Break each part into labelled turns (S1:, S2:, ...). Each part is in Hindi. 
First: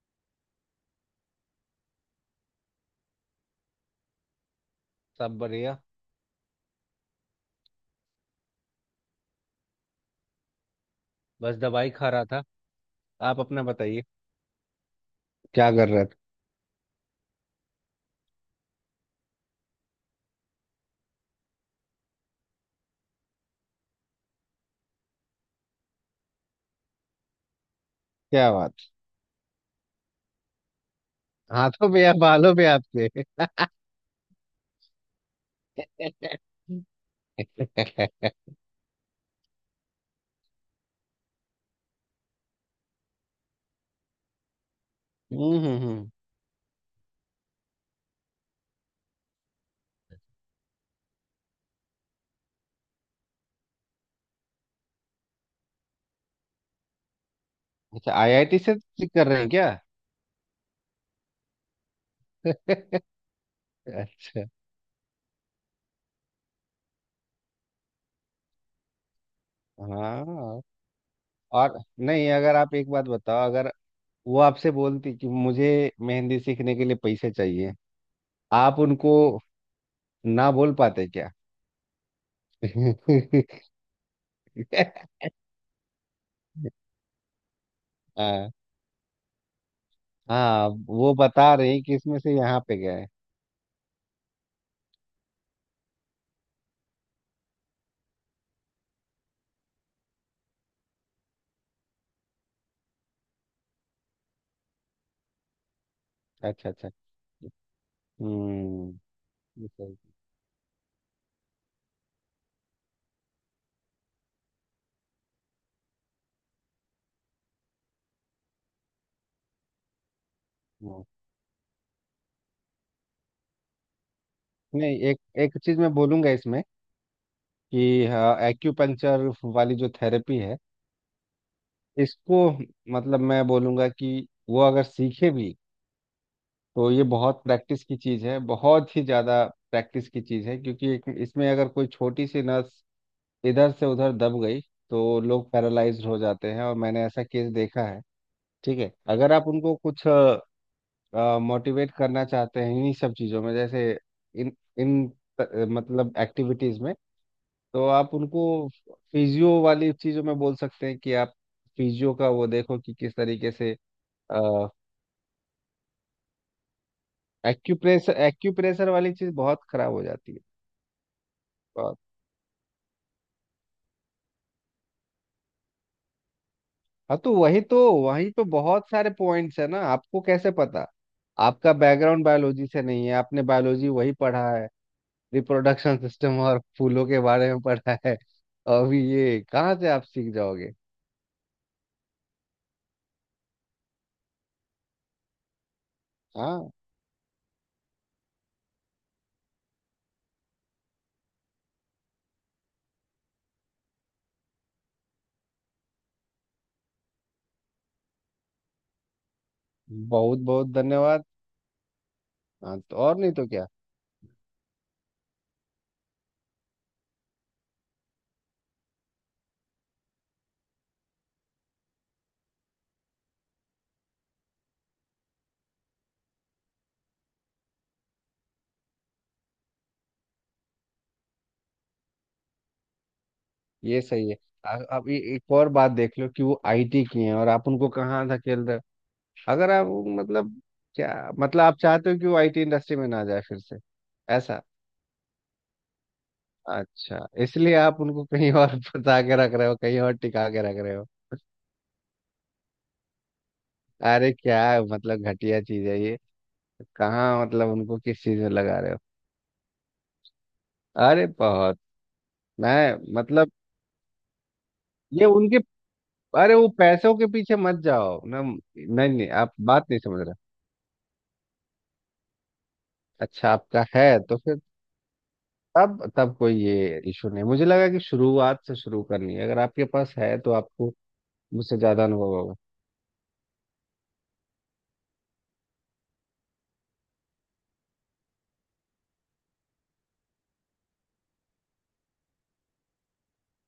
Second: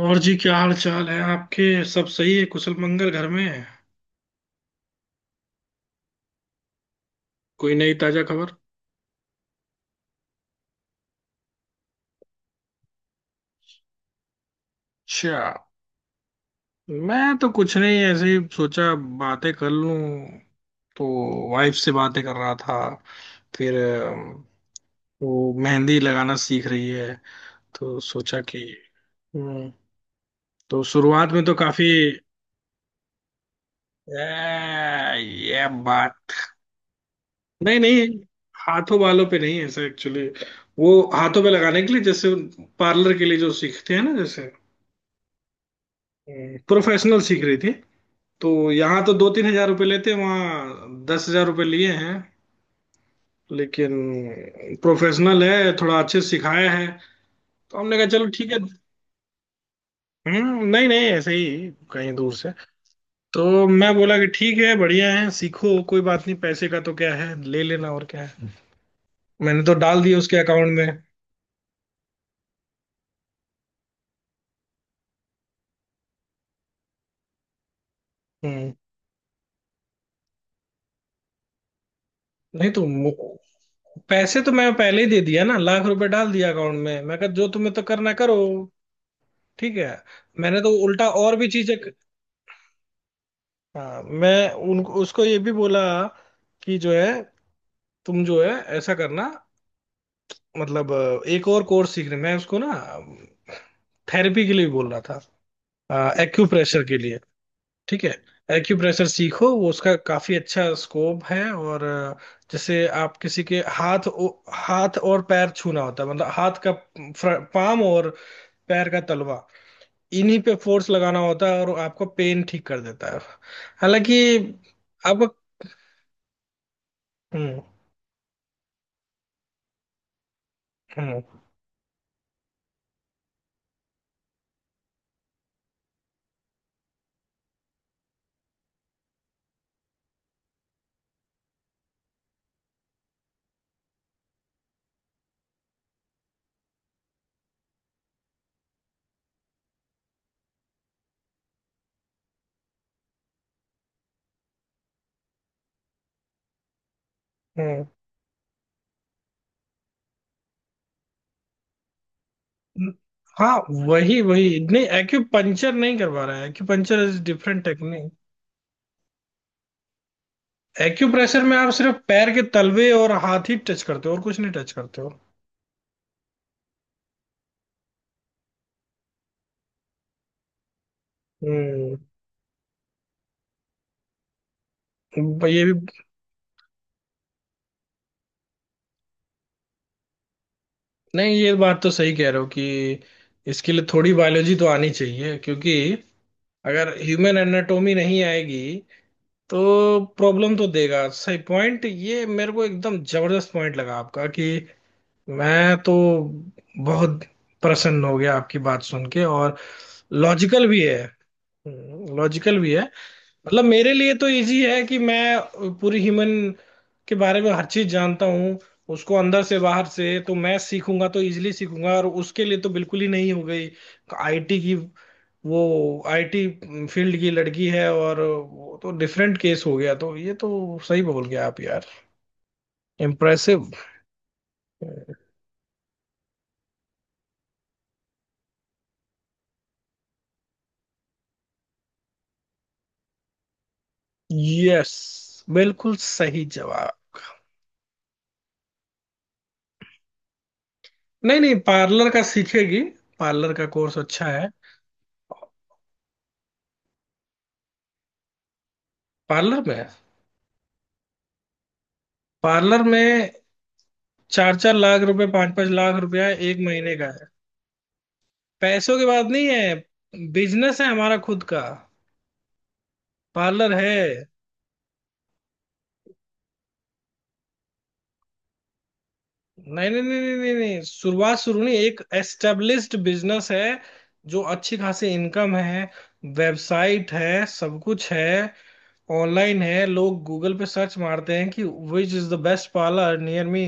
S1: और जी, क्या हाल चाल है आपके? सब सही है, कुशल मंगल घर में?
S2: सब बढ़िया।
S1: कोई नई ताजा खबर?
S2: बस दवाई खा रहा था। आप अपना बताइए,
S1: अच्छा।
S2: क्या कर रहे थे?
S1: मैं तो कुछ नहीं, ऐसे ही सोचा बातें कर लूं, तो वाइफ से बातें कर रहा था। फिर अम, वो मेहंदी लगाना सीख रही है, तो सोचा
S2: क्या
S1: कि...
S2: बात।
S1: हम्म। तो शुरुआत में तो काफी
S2: हाथों पे या बालों पे आपके?
S1: ए, ये बात... नहीं नहीं, हाथों बालों पे नहीं है ऐसा, एक्चुअली वो हाथों पे लगाने के लिए, जैसे पार्लर के लिए जो सीखते हैं ना, जैसे
S2: हम्म हम्म हम्म।
S1: प्रोफेशनल सीख रही थी। तो यहाँ तो 2-3 हजार रुपये लेते हैं, वहाँ 10 हजार रुपये लिए हैं। लेकिन प्रोफेशनल है, थोड़ा अच्छे से सिखाया है, तो हमने कहा
S2: अच्छा,
S1: चलो ठीक
S2: आईआईटी
S1: है।
S2: से क्लिक कर रहे हैं क्या?
S1: हम्म। नहीं नहीं, ऐसे ही कहीं दूर से। तो मैं बोला कि
S2: अच्छा।
S1: ठीक है, बढ़िया है, सीखो, कोई बात नहीं, पैसे का तो क्या है, ले लेना, और क्या है। मैंने तो डाल दिया उसके
S2: हाँ।
S1: अकाउंट में।
S2: और नहीं, अगर आप एक बात बताओ, अगर वो आपसे बोलती कि मुझे मेहंदी सीखने के लिए पैसे चाहिए,
S1: हम्म।
S2: आप उनको ना बोल पाते क्या?
S1: नहीं तो पैसे तो मैं पहले ही दे दिया ना, लाख रुपए डाल दिया अकाउंट में, मैं कहा जो तुम्हें तो करना करो।
S2: हाँ।
S1: ठीक है। मैंने
S2: हाँ,
S1: तो उल्टा
S2: वो
S1: और भी
S2: बता
S1: चीजें,
S2: रही कि इसमें से यहाँ पे गए।
S1: हाँ, मैं उनको उसको ये भी बोला कि जो है, तुम जो है, ऐसा करना, मतलब एक और कोर्स सीखने, मैं उसको ना थेरेपी के लिए भी बोल रहा था,
S2: अच्छा
S1: एक्यूप्रेशर
S2: अच्छा।
S1: के लिए। ठीक है।
S2: हम्म।
S1: एक्यूप्रेशर सीखो, वो उसका काफी अच्छा स्कोप है। और जैसे आप किसी के हाथ हाथ और पैर छूना होता है, मतलब हाथ का पाम और पैर का तलवा, इन्हीं पे फोर्स
S2: हाँ।
S1: लगाना होता है और आपका पेन ठीक कर देता है। हालांकि
S2: नहीं, एक
S1: अब...
S2: एक चीज मैं बोलूंगा इसमें
S1: हम्म
S2: कि हाँ, एक्यूपंक्चर वाली जो थेरेपी है,
S1: हम्म
S2: इसको मतलब मैं बोलूंगा कि वो अगर सीखे भी तो ये बहुत प्रैक्टिस की चीज है, बहुत ही ज्यादा प्रैक्टिस की चीज है क्योंकि इसमें अगर कोई छोटी सी नस इधर से उधर दब गई तो लोग पैरालाइज्ड हो जाते हैं और मैंने ऐसा केस देखा है। ठीक है, अगर आप उनको कुछ मोटिवेट करना चाहते हैं इन्हीं सब चीजों में, जैसे इन इन त- मतलब एक्टिविटीज में,
S1: हम्म।
S2: तो आप उनको फिजियो वाली चीजों में बोल सकते हैं कि आप फिजियो का वो देखो कि किस तरीके
S1: हाँ
S2: से
S1: वही वही,
S2: अ,
S1: नहीं एक्यूपंचर नहीं करवा रहा है, acupuncture is different technique.
S2: Acupressure acupressure वाली चीज बहुत खराब हो जाती है।
S1: एक्यूप्रेशर में आप सिर्फ
S2: बहुत।
S1: पैर के तलवे और हाथ ही टच करते हो, और कुछ नहीं टच करते हो।
S2: हाँ, तो वही तो वहीं पे बहुत सारे पॉइंट्स है ना, आपको कैसे पता? आपका
S1: हम्म,
S2: बैकग्राउंड बायोलॉजी से नहीं है, आपने बायोलॉजी वही पढ़ा है,
S1: ये
S2: रिप्रोडक्शन
S1: भी...
S2: सिस्टम और फूलों के बारे में पढ़ा है। अभी ये कहाँ से आप सीख जाओगे?
S1: नहीं, ये बात तो सही कह रहे हो कि इसके लिए थोड़ी बायोलॉजी तो आनी चाहिए, क्योंकि
S2: हाँ।
S1: अगर ह्यूमन एनाटोमी नहीं आएगी तो प्रॉब्लम तो देगा। सही पॉइंट, ये मेरे को एकदम जबरदस्त पॉइंट लगा आपका कि मैं तो बहुत प्रसन्न हो गया आपकी बात सुन के। और
S2: बहुत बहुत
S1: लॉजिकल भी है,
S2: धन्यवाद।
S1: लॉजिकल भी
S2: हाँ,
S1: है।
S2: तो और नहीं तो
S1: मतलब
S2: क्या।
S1: मेरे लिए तो इजी है कि मैं पूरी ह्यूमन के बारे में हर चीज जानता हूँ उसको, अंदर से बाहर से, तो मैं सीखूंगा तो इजीली सीखूंगा। और उसके लिए तो बिल्कुल ही नहीं हो गई आईटी की। वो आईटी फील्ड की लड़की है, और वो तो डिफरेंट केस हो गया। तो ये तो सही बोल गया आप यार, इम्प्रेसिव।
S2: ये सही है। अब ये एक और बात देख लो कि वो आईटी की हैं और आप उनको कहाँ धकेल रहे हो? अगर आप वो मतलब, क्या मतलब, आप चाहते हो कि वो आईटी इंडस्ट्री में ना जाए फिर से? ऐसा?
S1: यस, बिल्कुल सही जवाब।
S2: अच्छा, इसलिए आप उनको कहीं और फंसा के रख रहे हो, कहीं और टिका के रख रहे हो।
S1: नहीं नहीं, पार्लर का सीखेगी, पार्लर का कोर्स अच्छा
S2: अरे
S1: है।
S2: क्या है, मतलब घटिया चीज है ये। कहाँ मतलब उनको किस चीज में लगा रहे हो?
S1: पार्लर में,
S2: अरे बहुत।
S1: पार्लर
S2: मैं
S1: में
S2: मतलब।
S1: चार चार लाख
S2: ये
S1: रुपए पांच
S2: उनके।
S1: पांच लाख रुपया
S2: अरे
S1: एक
S2: वो
S1: महीने का
S2: पैसों के
S1: है।
S2: पीछे मत जाओ ना। नहीं
S1: पैसों की बात
S2: नहीं,
S1: नहीं
S2: आप बात नहीं समझ
S1: है,
S2: रहे।
S1: बिजनेस है हमारा खुद का,
S2: अच्छा,
S1: पार्लर
S2: आपका है
S1: है।
S2: तो फिर तब तब कोई ये इशू नहीं मुझे लगा कि शुरुआत से शुरू करनी है, अगर आपके
S1: नहीं नहीं
S2: पास
S1: नहीं नहीं
S2: है तो
S1: नहीं, नहीं।
S2: आपको
S1: शुरुआत शुरू नहीं,
S2: मुझसे
S1: एक
S2: ज्यादा अनुभव होगा।
S1: एस्टेब्लिश्ड बिजनेस है, जो अच्छी खासी इनकम है। वेबसाइट है, सब कुछ है, ऑनलाइन है। लोग गूगल पे सर्च मारते हैं कि which is the best parlour near me,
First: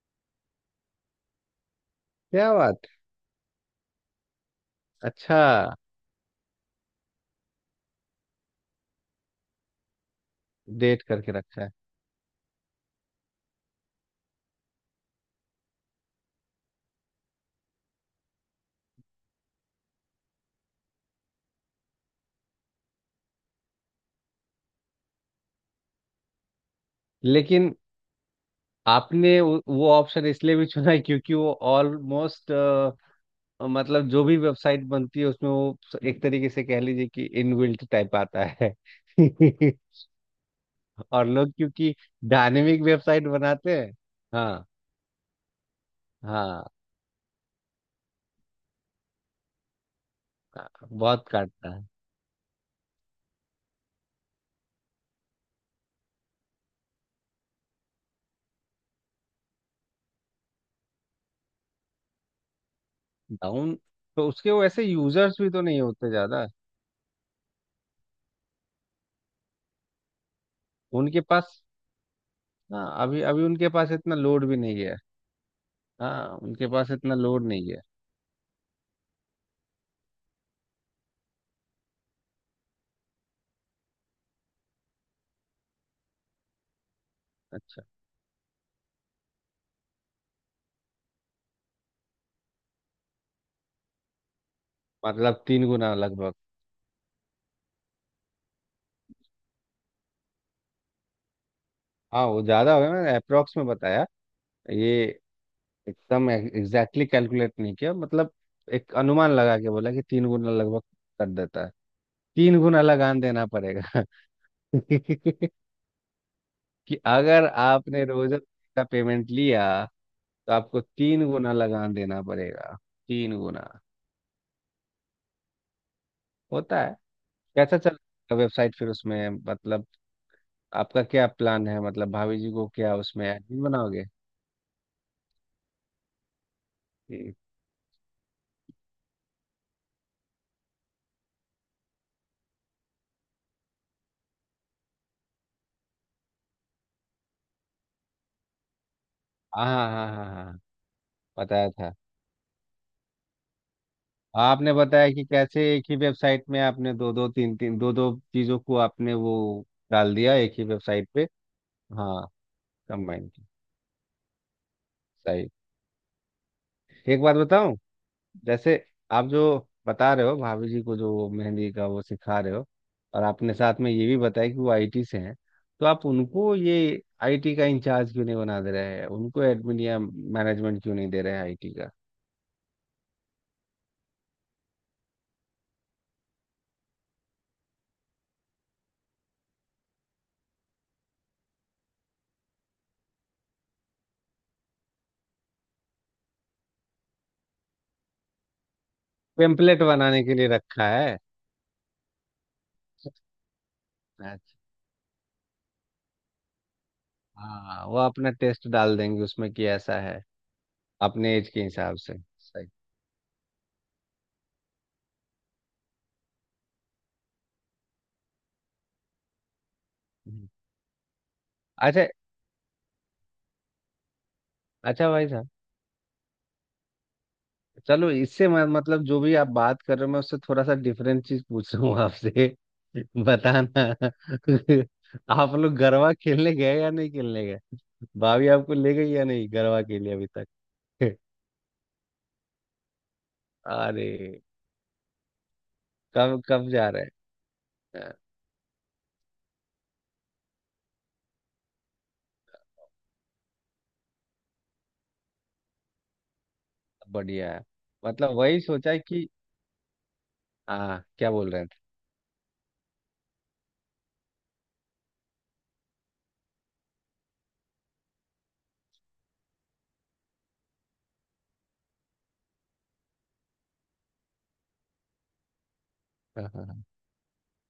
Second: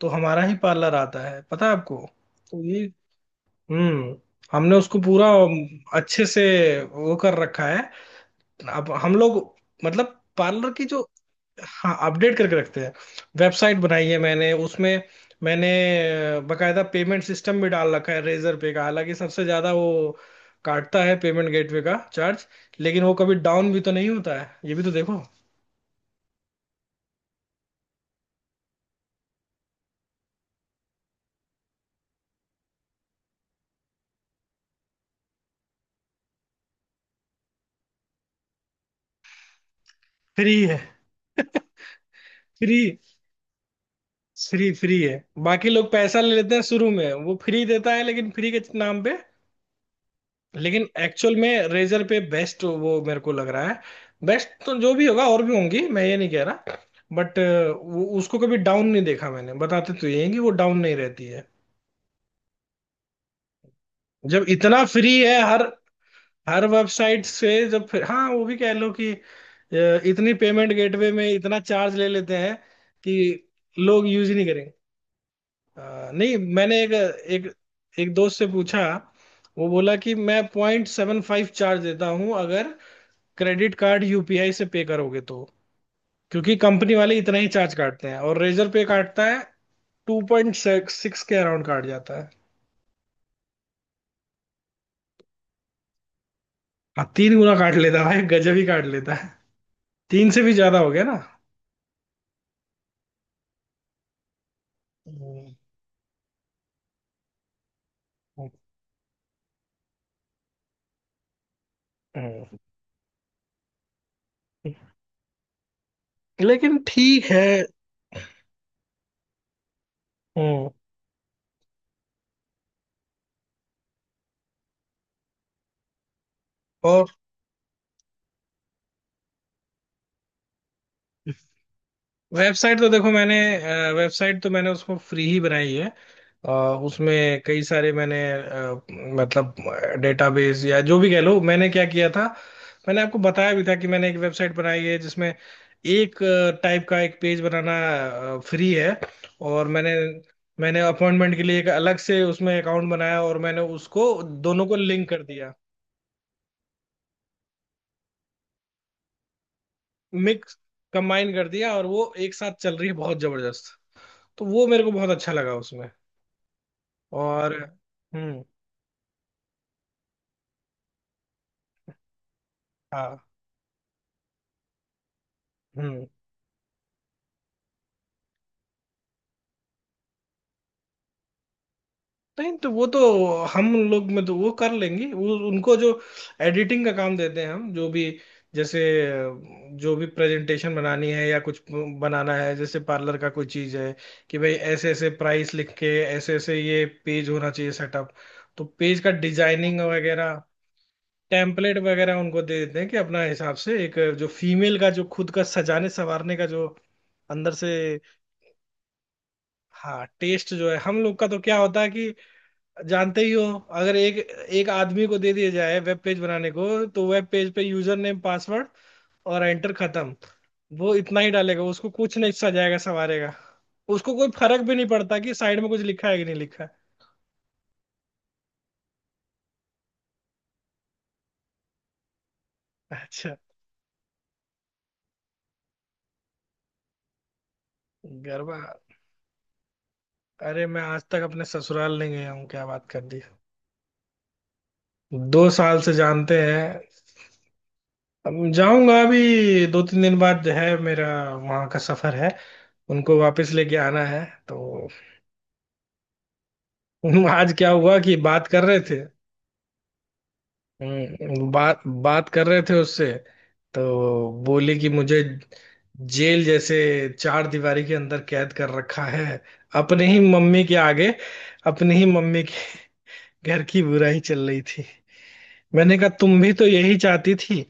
S1: तो हमारा ही पार्लर आता है, पता है आपको।
S2: क्या
S1: तो
S2: बात।
S1: ये... हम्म। हमने उसको पूरा
S2: अच्छा,
S1: अच्छे से वो कर रखा है। अब हम लोग, मतलब पार्लर की जो...
S2: डेट करके रखा है।
S1: हाँ, अपडेट करके रखते हैं। वेबसाइट बनाई है मैंने, उसमें मैंने बकायदा पेमेंट सिस्टम भी डाल रखा है, रेजर पे का। हालांकि सबसे ज्यादा वो काटता है, पेमेंट गेटवे का चार्ज। लेकिन वो कभी डाउन भी तो नहीं होता है, ये भी तो देखो।
S2: लेकिन आपने वो ऑप्शन इसलिए भी चुना है क्योंकि वो ऑलमोस्ट, मतलब जो भी वेबसाइट बनती है उसमें वो एक तरीके से कह लीजिए कि इनबिल्ट टाइप आता है।
S1: फ्री है।
S2: और लोग क्योंकि
S1: फ्री।
S2: डायनेमिक वेबसाइट बनाते हैं। हाँ
S1: फ्री है। बाकी लोग पैसा ले लेते हैं,
S2: हाँ।
S1: शुरू में वो फ्री देता है लेकिन फ्री के नाम पे। लेकिन
S2: बहुत
S1: एक्चुअल में
S2: काटता है।
S1: रेजर पे बेस्ट वो मेरे को लग रहा है। बेस्ट तो जो भी होगा, और भी होंगी, मैं ये नहीं कह रहा, बट वो उसको कभी डाउन नहीं देखा मैंने। बताते तो ये हैं कि वो डाउन नहीं रहती है।
S2: डाउन तो
S1: जब
S2: उसके वैसे
S1: इतना फ्री है
S2: यूजर्स भी तो
S1: हर
S2: नहीं होते ज्यादा।
S1: हर वेबसाइट से, जब फिर हाँ वो भी कह लो कि इतनी पेमेंट गेटवे
S2: उनके
S1: में इतना
S2: पास।
S1: चार्ज ले लेते हैं
S2: हाँ,
S1: कि
S2: अभी अभी उनके पास
S1: लोग
S2: इतना
S1: यूज ही नहीं
S2: लोड भी
S1: करेंगे।
S2: नहीं है।
S1: नहीं,
S2: हाँ, उनके
S1: मैंने
S2: पास
S1: एक
S2: इतना
S1: एक
S2: लोड नहीं है।
S1: एक दोस्त से पूछा, वो बोला कि मैं 0.75 चार्ज देता हूँ अगर क्रेडिट कार्ड यूपीआई से पे करोगे तो, क्योंकि कंपनी वाले इतना ही चार्ज
S2: अच्छा।
S1: काटते हैं। और रेजर पे काटता है 2.6 के अराउंड काट जाता है।
S2: मतलब तीन गुना लगभग।
S1: हाँ, 3 गुना काट लेता है भाई, गजब ही काट लेता है। 3 से भी ज्यादा हो गया ना।
S2: हाँ, वो ज्यादा हो गया, मैंने अप्रोक्स में बताया। ये
S1: हम्म,
S2: एकदम एग्जैक्टली कैलकुलेट नहीं किया, मतलब
S1: हम्म,
S2: एक अनुमान लगा के बोला कि तीन गुना लगभग कर देता है।
S1: हम्म।
S2: तीन गुना लगान देना पड़ेगा। कि
S1: लेकिन ठीक है।
S2: अगर आपने रोज का पेमेंट लिया तो
S1: हम्म।
S2: आपको तीन गुना लगान देना पड़ेगा। तीन गुना होता है।
S1: और
S2: कैसा चल रहा है वेबसाइट, फिर उसमें मतलब आपका क्या प्लान है? मतलब भाभी जी को
S1: वेबसाइट तो
S2: क्या
S1: देखो,
S2: उसमें एडमिन बनाओगे?
S1: वेबसाइट तो मैंने उसको फ्री ही बनाई है। अ,
S2: ठीक।
S1: उसमें कई सारे मतलब डेटाबेस या जो भी कह लो, मैंने क्या किया था, मैंने आपको बताया भी था कि मैंने एक वेबसाइट बनाई है जिसमें एक टाइप का एक पेज बनाना फ्री है,
S2: हाँ
S1: और
S2: हाँ
S1: मैंने
S2: हाँ हाँ हाँ हाँ,
S1: मैंने अपॉइंटमेंट के लिए एक
S2: बताया था।
S1: अलग से उसमें अकाउंट बनाया और मैंने उसको दोनों
S2: आपने
S1: को लिंक
S2: बताया
S1: कर
S2: कि
S1: दिया,
S2: कैसे एक ही वेबसाइट में आपने दो दो तीन तीन दो दो चीजों को आपने वो डाल दिया,
S1: मिक्स
S2: एक ही वेबसाइट पे।
S1: कंबाइन कर दिया, और वो
S2: हाँ,
S1: एक साथ चल रही है, बहुत
S2: कंबाइन की।
S1: जबरदस्त। तो वो मेरे को बहुत अच्छा
S2: सही।
S1: लगा उसमें।
S2: एक बात
S1: और
S2: बताऊं।
S1: हम्म।
S2: जैसे आप जो बता रहे हो, भाभी जी को जो मेहंदी का वो सिखा रहे हो, और
S1: हाँ।
S2: आपने साथ में ये भी बताया कि वो आईटी से हैं, तो
S1: हम्म।
S2: आप उनको ये आईटी का इंचार्ज क्यों नहीं बना दे रहे हैं? उनको एडमिन या मैनेजमेंट क्यों नहीं दे रहे हैं आईटी का?
S1: नहीं तो वो तो हम लोग में तो वो कर लेंगे, वो उनको जो एडिटिंग का काम देते हैं हम, जो भी जैसे जो भी प्रेजेंटेशन बनानी है या कुछ बनाना है, जैसे पार्लर का कोई चीज है कि भाई ऐसे ऐसे प्राइस लिख के, ऐसे ऐसे ये पेज होना चाहिए सेटअप। तो पेज का डिजाइनिंग
S2: पेम्पलेट बनाने
S1: वगैरह,
S2: के लिए रखा है।
S1: टेम्पलेट वगैरह उनको दे देते हैं कि अपना हिसाब से, एक जो
S2: अच्छा।
S1: फीमेल का जो खुद का सजाने संवारने का जो अंदर से...
S2: हाँ, वो अपना टेस्ट डाल देंगे उसमें, कि ऐसा
S1: हाँ,
S2: है।
S1: टेस्ट जो है हम लोग का,
S2: अपने
S1: तो
S2: एज
S1: क्या
S2: के
S1: होता है
S2: हिसाब
S1: कि
S2: से। सही।
S1: जानते ही हो, अगर एक एक आदमी को दे दिया जाए वेब पेज बनाने को, तो वेब पेज पे यूजर नेम पासवर्ड और एंटर, खत्म।
S2: हम्म।
S1: वो इतना ही डालेगा, उसको
S2: अच्छा
S1: कुछ नहीं सजाएगा संवारेगा। उसको कोई फर्क भी नहीं
S2: अच्छा,
S1: पड़ता
S2: भाई
S1: कि
S2: साहब,
S1: साइड में कुछ लिखा है कि नहीं लिखा है।
S2: चलो इससे मैं मतलब जो भी आप बात कर रहे हो, मैं उससे थोड़ा सा डिफरेंट चीज पूछ रहा हूँ आपसे।
S1: अच्छा।
S2: बताना। आप लोग गरबा खेलने गए या नहीं खेलने गए? भाभी
S1: गरबा?
S2: आपको ले गई या नहीं गरबा के लिए अभी
S1: अरे मैं आज
S2: तक?
S1: तक अपने ससुराल नहीं गया हूँ, क्या बात कर दी।
S2: अरे।
S1: 2 साल से जानते
S2: कब कब
S1: हैं।
S2: जा रहे हैं? हाँ।
S1: अब जाऊंगा अभी 2-3 दिन बाद, जो है मेरा वहां का सफर है, उनको वापस लेके आना है। तो
S2: बढ़िया
S1: आज
S2: है।
S1: क्या हुआ कि
S2: मतलब
S1: बात
S2: वही
S1: कर रहे
S2: सोचा
S1: थे,
S2: कि हाँ, क्या बोल रहे थे?
S1: बात बात कर रहे थे उससे। तो बोले कि मुझे जेल जैसे चार दीवारी के अंदर कैद कर रखा है, अपने ही मम्मी के आगे, अपनी ही मम्मी के घर की बुराई चल रही थी। मैंने कहा तुम
S2: हाँ,
S1: भी
S2: हाँ,
S1: तो
S2: हाँ।
S1: यही चाहती थी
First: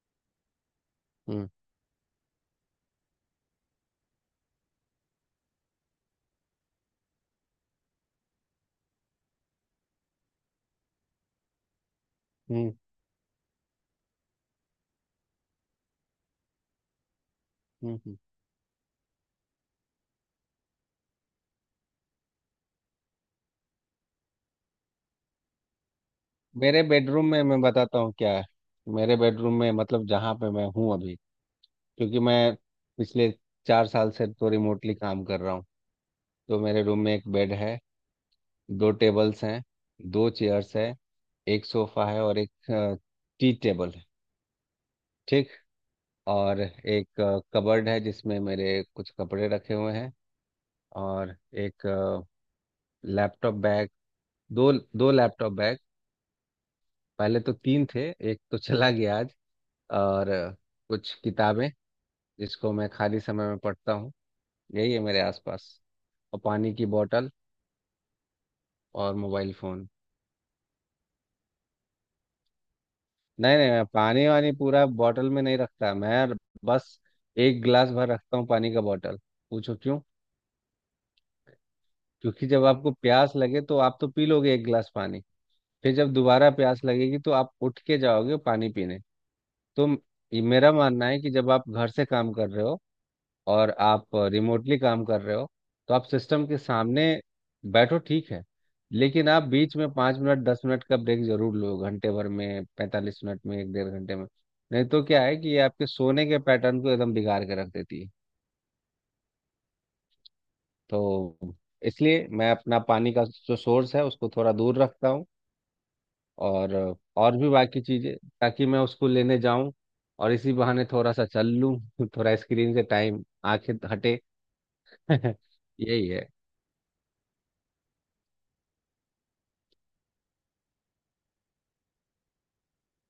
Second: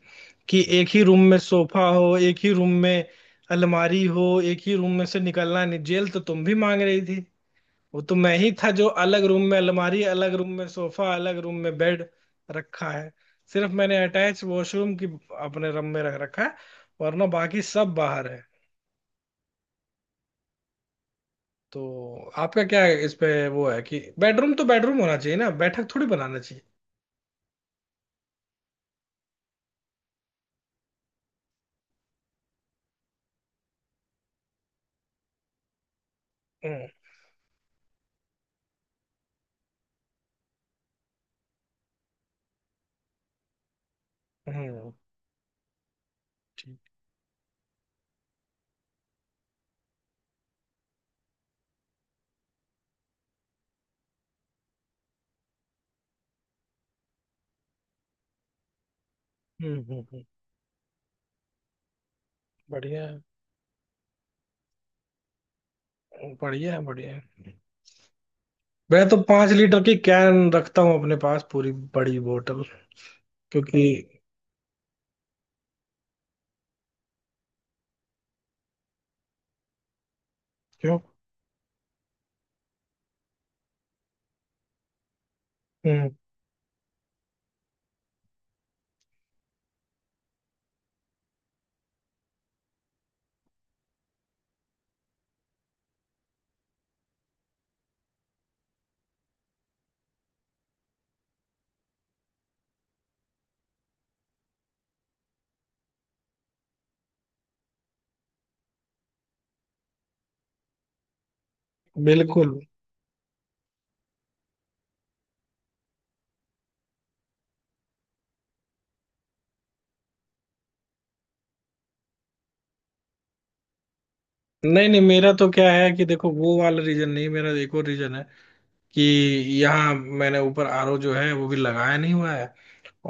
S1: कि एक ही रूम में
S2: हम्म
S1: सोफा हो, एक ही रूम में अलमारी हो, एक ही रूम में से निकलना नहीं, जेल तो तुम भी मांग रही थी। वो तो मैं ही था जो अलग रूम में अलमारी, अलग रूम में सोफा, अलग रूम में बेड
S2: हम्म
S1: रखा है। सिर्फ मैंने अटैच वॉशरूम की अपने रूम में रख रखा है, वरना बाकी सब
S2: हम्म हम्म।
S1: बाहर है। तो आपका क्या है इस पे? वो है कि बेडरूम तो बेडरूम होना चाहिए ना, बैठक थोड़ी बनाना चाहिए।
S2: मेरे बेडरूम में मैं बताता हूँ क्या है। मेरे बेडरूम में, मतलब जहाँ पे मैं हूँ अभी, क्योंकि मैं पिछले 4 साल से तो रिमोटली काम कर रहा हूँ, तो मेरे
S1: हम्म
S2: रूम में एक बेड है, दो टेबल्स हैं, दो चेयर्स हैं, एक सोफा है और एक टी टेबल है।
S1: हम्म।
S2: ठीक। और
S1: ठीक।
S2: एक कबर्ड है जिसमें मेरे कुछ कपड़े रखे हुए हैं। और एक लैपटॉप बैग, दो दो लैपटॉप बैग। पहले तो तीन थे, एक तो चला गया आज।
S1: हम्म हम्म हम्म,
S2: और कुछ किताबें जिसको मैं
S1: बढ़िया
S2: खाली
S1: है,
S2: समय में पढ़ता हूँ। यही है मेरे आसपास, और
S1: बढ़िया
S2: पानी
S1: है,
S2: की
S1: बढ़िया
S2: बोतल
S1: है। मैं
S2: और
S1: तो पांच
S2: मोबाइल
S1: लीटर
S2: फ़ोन।
S1: की कैन रखता हूँ अपने पास, पूरी बड़ी बोतल।
S2: नहीं नहीं, मैं
S1: क्योंकि...
S2: पानी वानी पूरा बॉटल में नहीं रखता। मैं बस एक गिलास भर रखता हूँ पानी का, बॉटल। पूछो क्यों।
S1: क्यों?
S2: क्योंकि जब आपको प्यास लगे तो आप तो पी लोगे एक गिलास पानी। फिर
S1: हम्म।
S2: जब दोबारा प्यास लगेगी तो आप उठ के जाओगे पानी पीने। तो ये मेरा मानना है कि जब आप घर से काम कर रहे हो और आप रिमोटली काम कर रहे हो तो आप सिस्टम के सामने बैठो, ठीक है, लेकिन आप बीच में 5 मिनट 10 मिनट का ब्रेक जरूर लो, घंटे भर में, 45 मिनट में, एक 1.5 घंटे में। नहीं तो क्या है कि ये आपके सोने के पैटर्न को एकदम बिगाड़ के रख देती है। तो इसलिए मैं
S1: बिल्कुल।
S2: अपना पानी का जो सोर्स है उसको थोड़ा दूर रखता हूँ, और और भी बाकी चीज़ें, ताकि मैं उसको लेने जाऊं और इसी बहाने थोड़ा सा चल लूं। थोड़ा स्क्रीन से टाइम आंखें हटे।
S1: नहीं नहीं, मेरा तो क्या है कि
S2: यही है।
S1: देखो, वो वाला रीजन नहीं, मेरा एक और रीजन है कि यहाँ मैंने ऊपर आरओ जो है वो भी लगाया नहीं हुआ है,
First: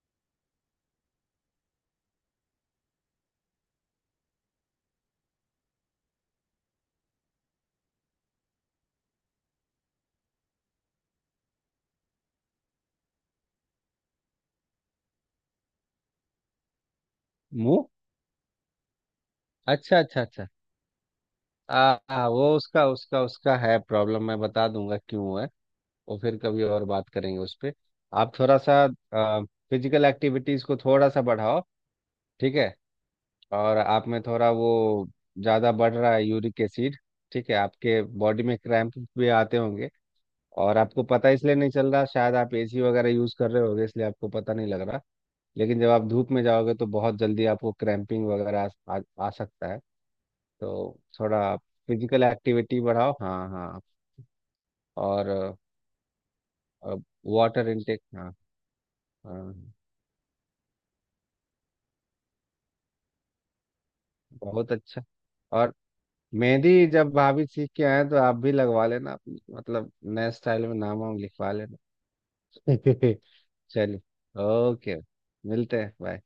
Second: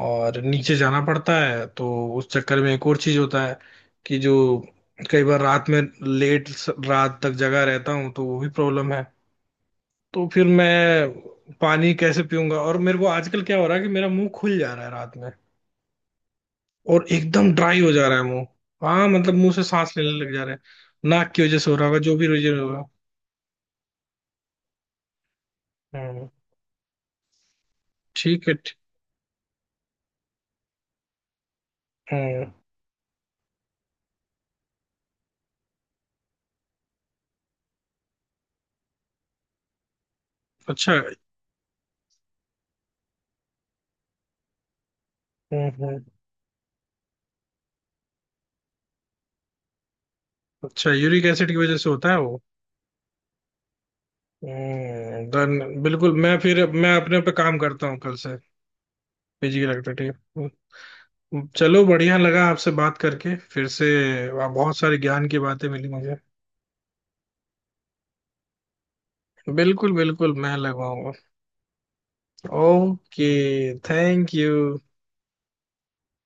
S1: और नीचे जाना पड़ता है। तो उस चक्कर में एक और चीज होता है कि जो कई बार रात में रात तक जगा रहता हूँ, तो वो भी प्रॉब्लम है। तो फिर मैं पानी कैसे पीऊंगा, और मेरे को आजकल क्या हो रहा है कि मेरा मुंह खुल जा रहा है रात में, और एकदम ड्राई
S2: मुंह।
S1: हो जा रहा है मुंह। हाँ, मतलब मुंह से सांस
S2: अच्छा
S1: लेने
S2: अच्छा
S1: लग जा
S2: अच्छा।
S1: रहे हैं, नाक की वजह से हो
S2: आ,
S1: रहा होगा, जो
S2: आ,
S1: भी
S2: वो
S1: वजह होगा।
S2: उसका उसका उसका है प्रॉब्लम, मैं बता दूंगा क्यों है। वो
S1: हम्म।
S2: फिर कभी और बात करेंगे उस पे। आप
S1: ठीक है
S2: थोड़ा सा फिजिकल एक्टिविटीज को थोड़ा सा बढ़ाओ,
S1: हम्म।
S2: ठीक है? और आप में थोड़ा वो ज़्यादा बढ़ रहा है, यूरिक एसिड। ठीक है, आपके बॉडी में क्रैम्प भी आते होंगे, और
S1: अच्छा।
S2: आपको पता इसलिए नहीं चल रहा, शायद आप एसी वगैरह यूज़ कर रहे होगे इसलिए आपको पता नहीं लग रहा।
S1: हम्म,
S2: लेकिन जब
S1: हम्म।
S2: आप धूप में जाओगे तो बहुत जल्दी आपको क्रैम्पिंग वगैरह आ सकता है।
S1: अच्छा,
S2: तो
S1: यूरिक एसिड
S2: थोड़ा
S1: की वजह से होता है
S2: फिजिकल
S1: वो?
S2: एक्टिविटी बढ़ाओ। हाँ हाँ।
S1: हम्म,
S2: और
S1: डन, बिल्कुल, मैं फिर मैं अपने पे काम
S2: वाटर
S1: करता हूँ
S2: इनटेक।
S1: कल
S2: हाँ
S1: से।
S2: हाँ।
S1: Physical activity. चलो बढ़िया लगा आपसे बात करके फिर से,
S2: बहुत
S1: बहुत सारे
S2: अच्छा।
S1: ज्ञान की बातें
S2: और
S1: मिली मुझे।
S2: मेहंदी जब भाभी सीख के आए तो आप भी लगवा लेना मतलब
S1: बिल्कुल
S2: नए
S1: बिल्कुल मैं
S2: स्टाइल में नाम
S1: लगवाऊंगा।
S2: वाम लिखवा लेना।
S1: ओके,
S2: चलिए।
S1: Thank you.
S2: ओके। मिलते हैं। बाय।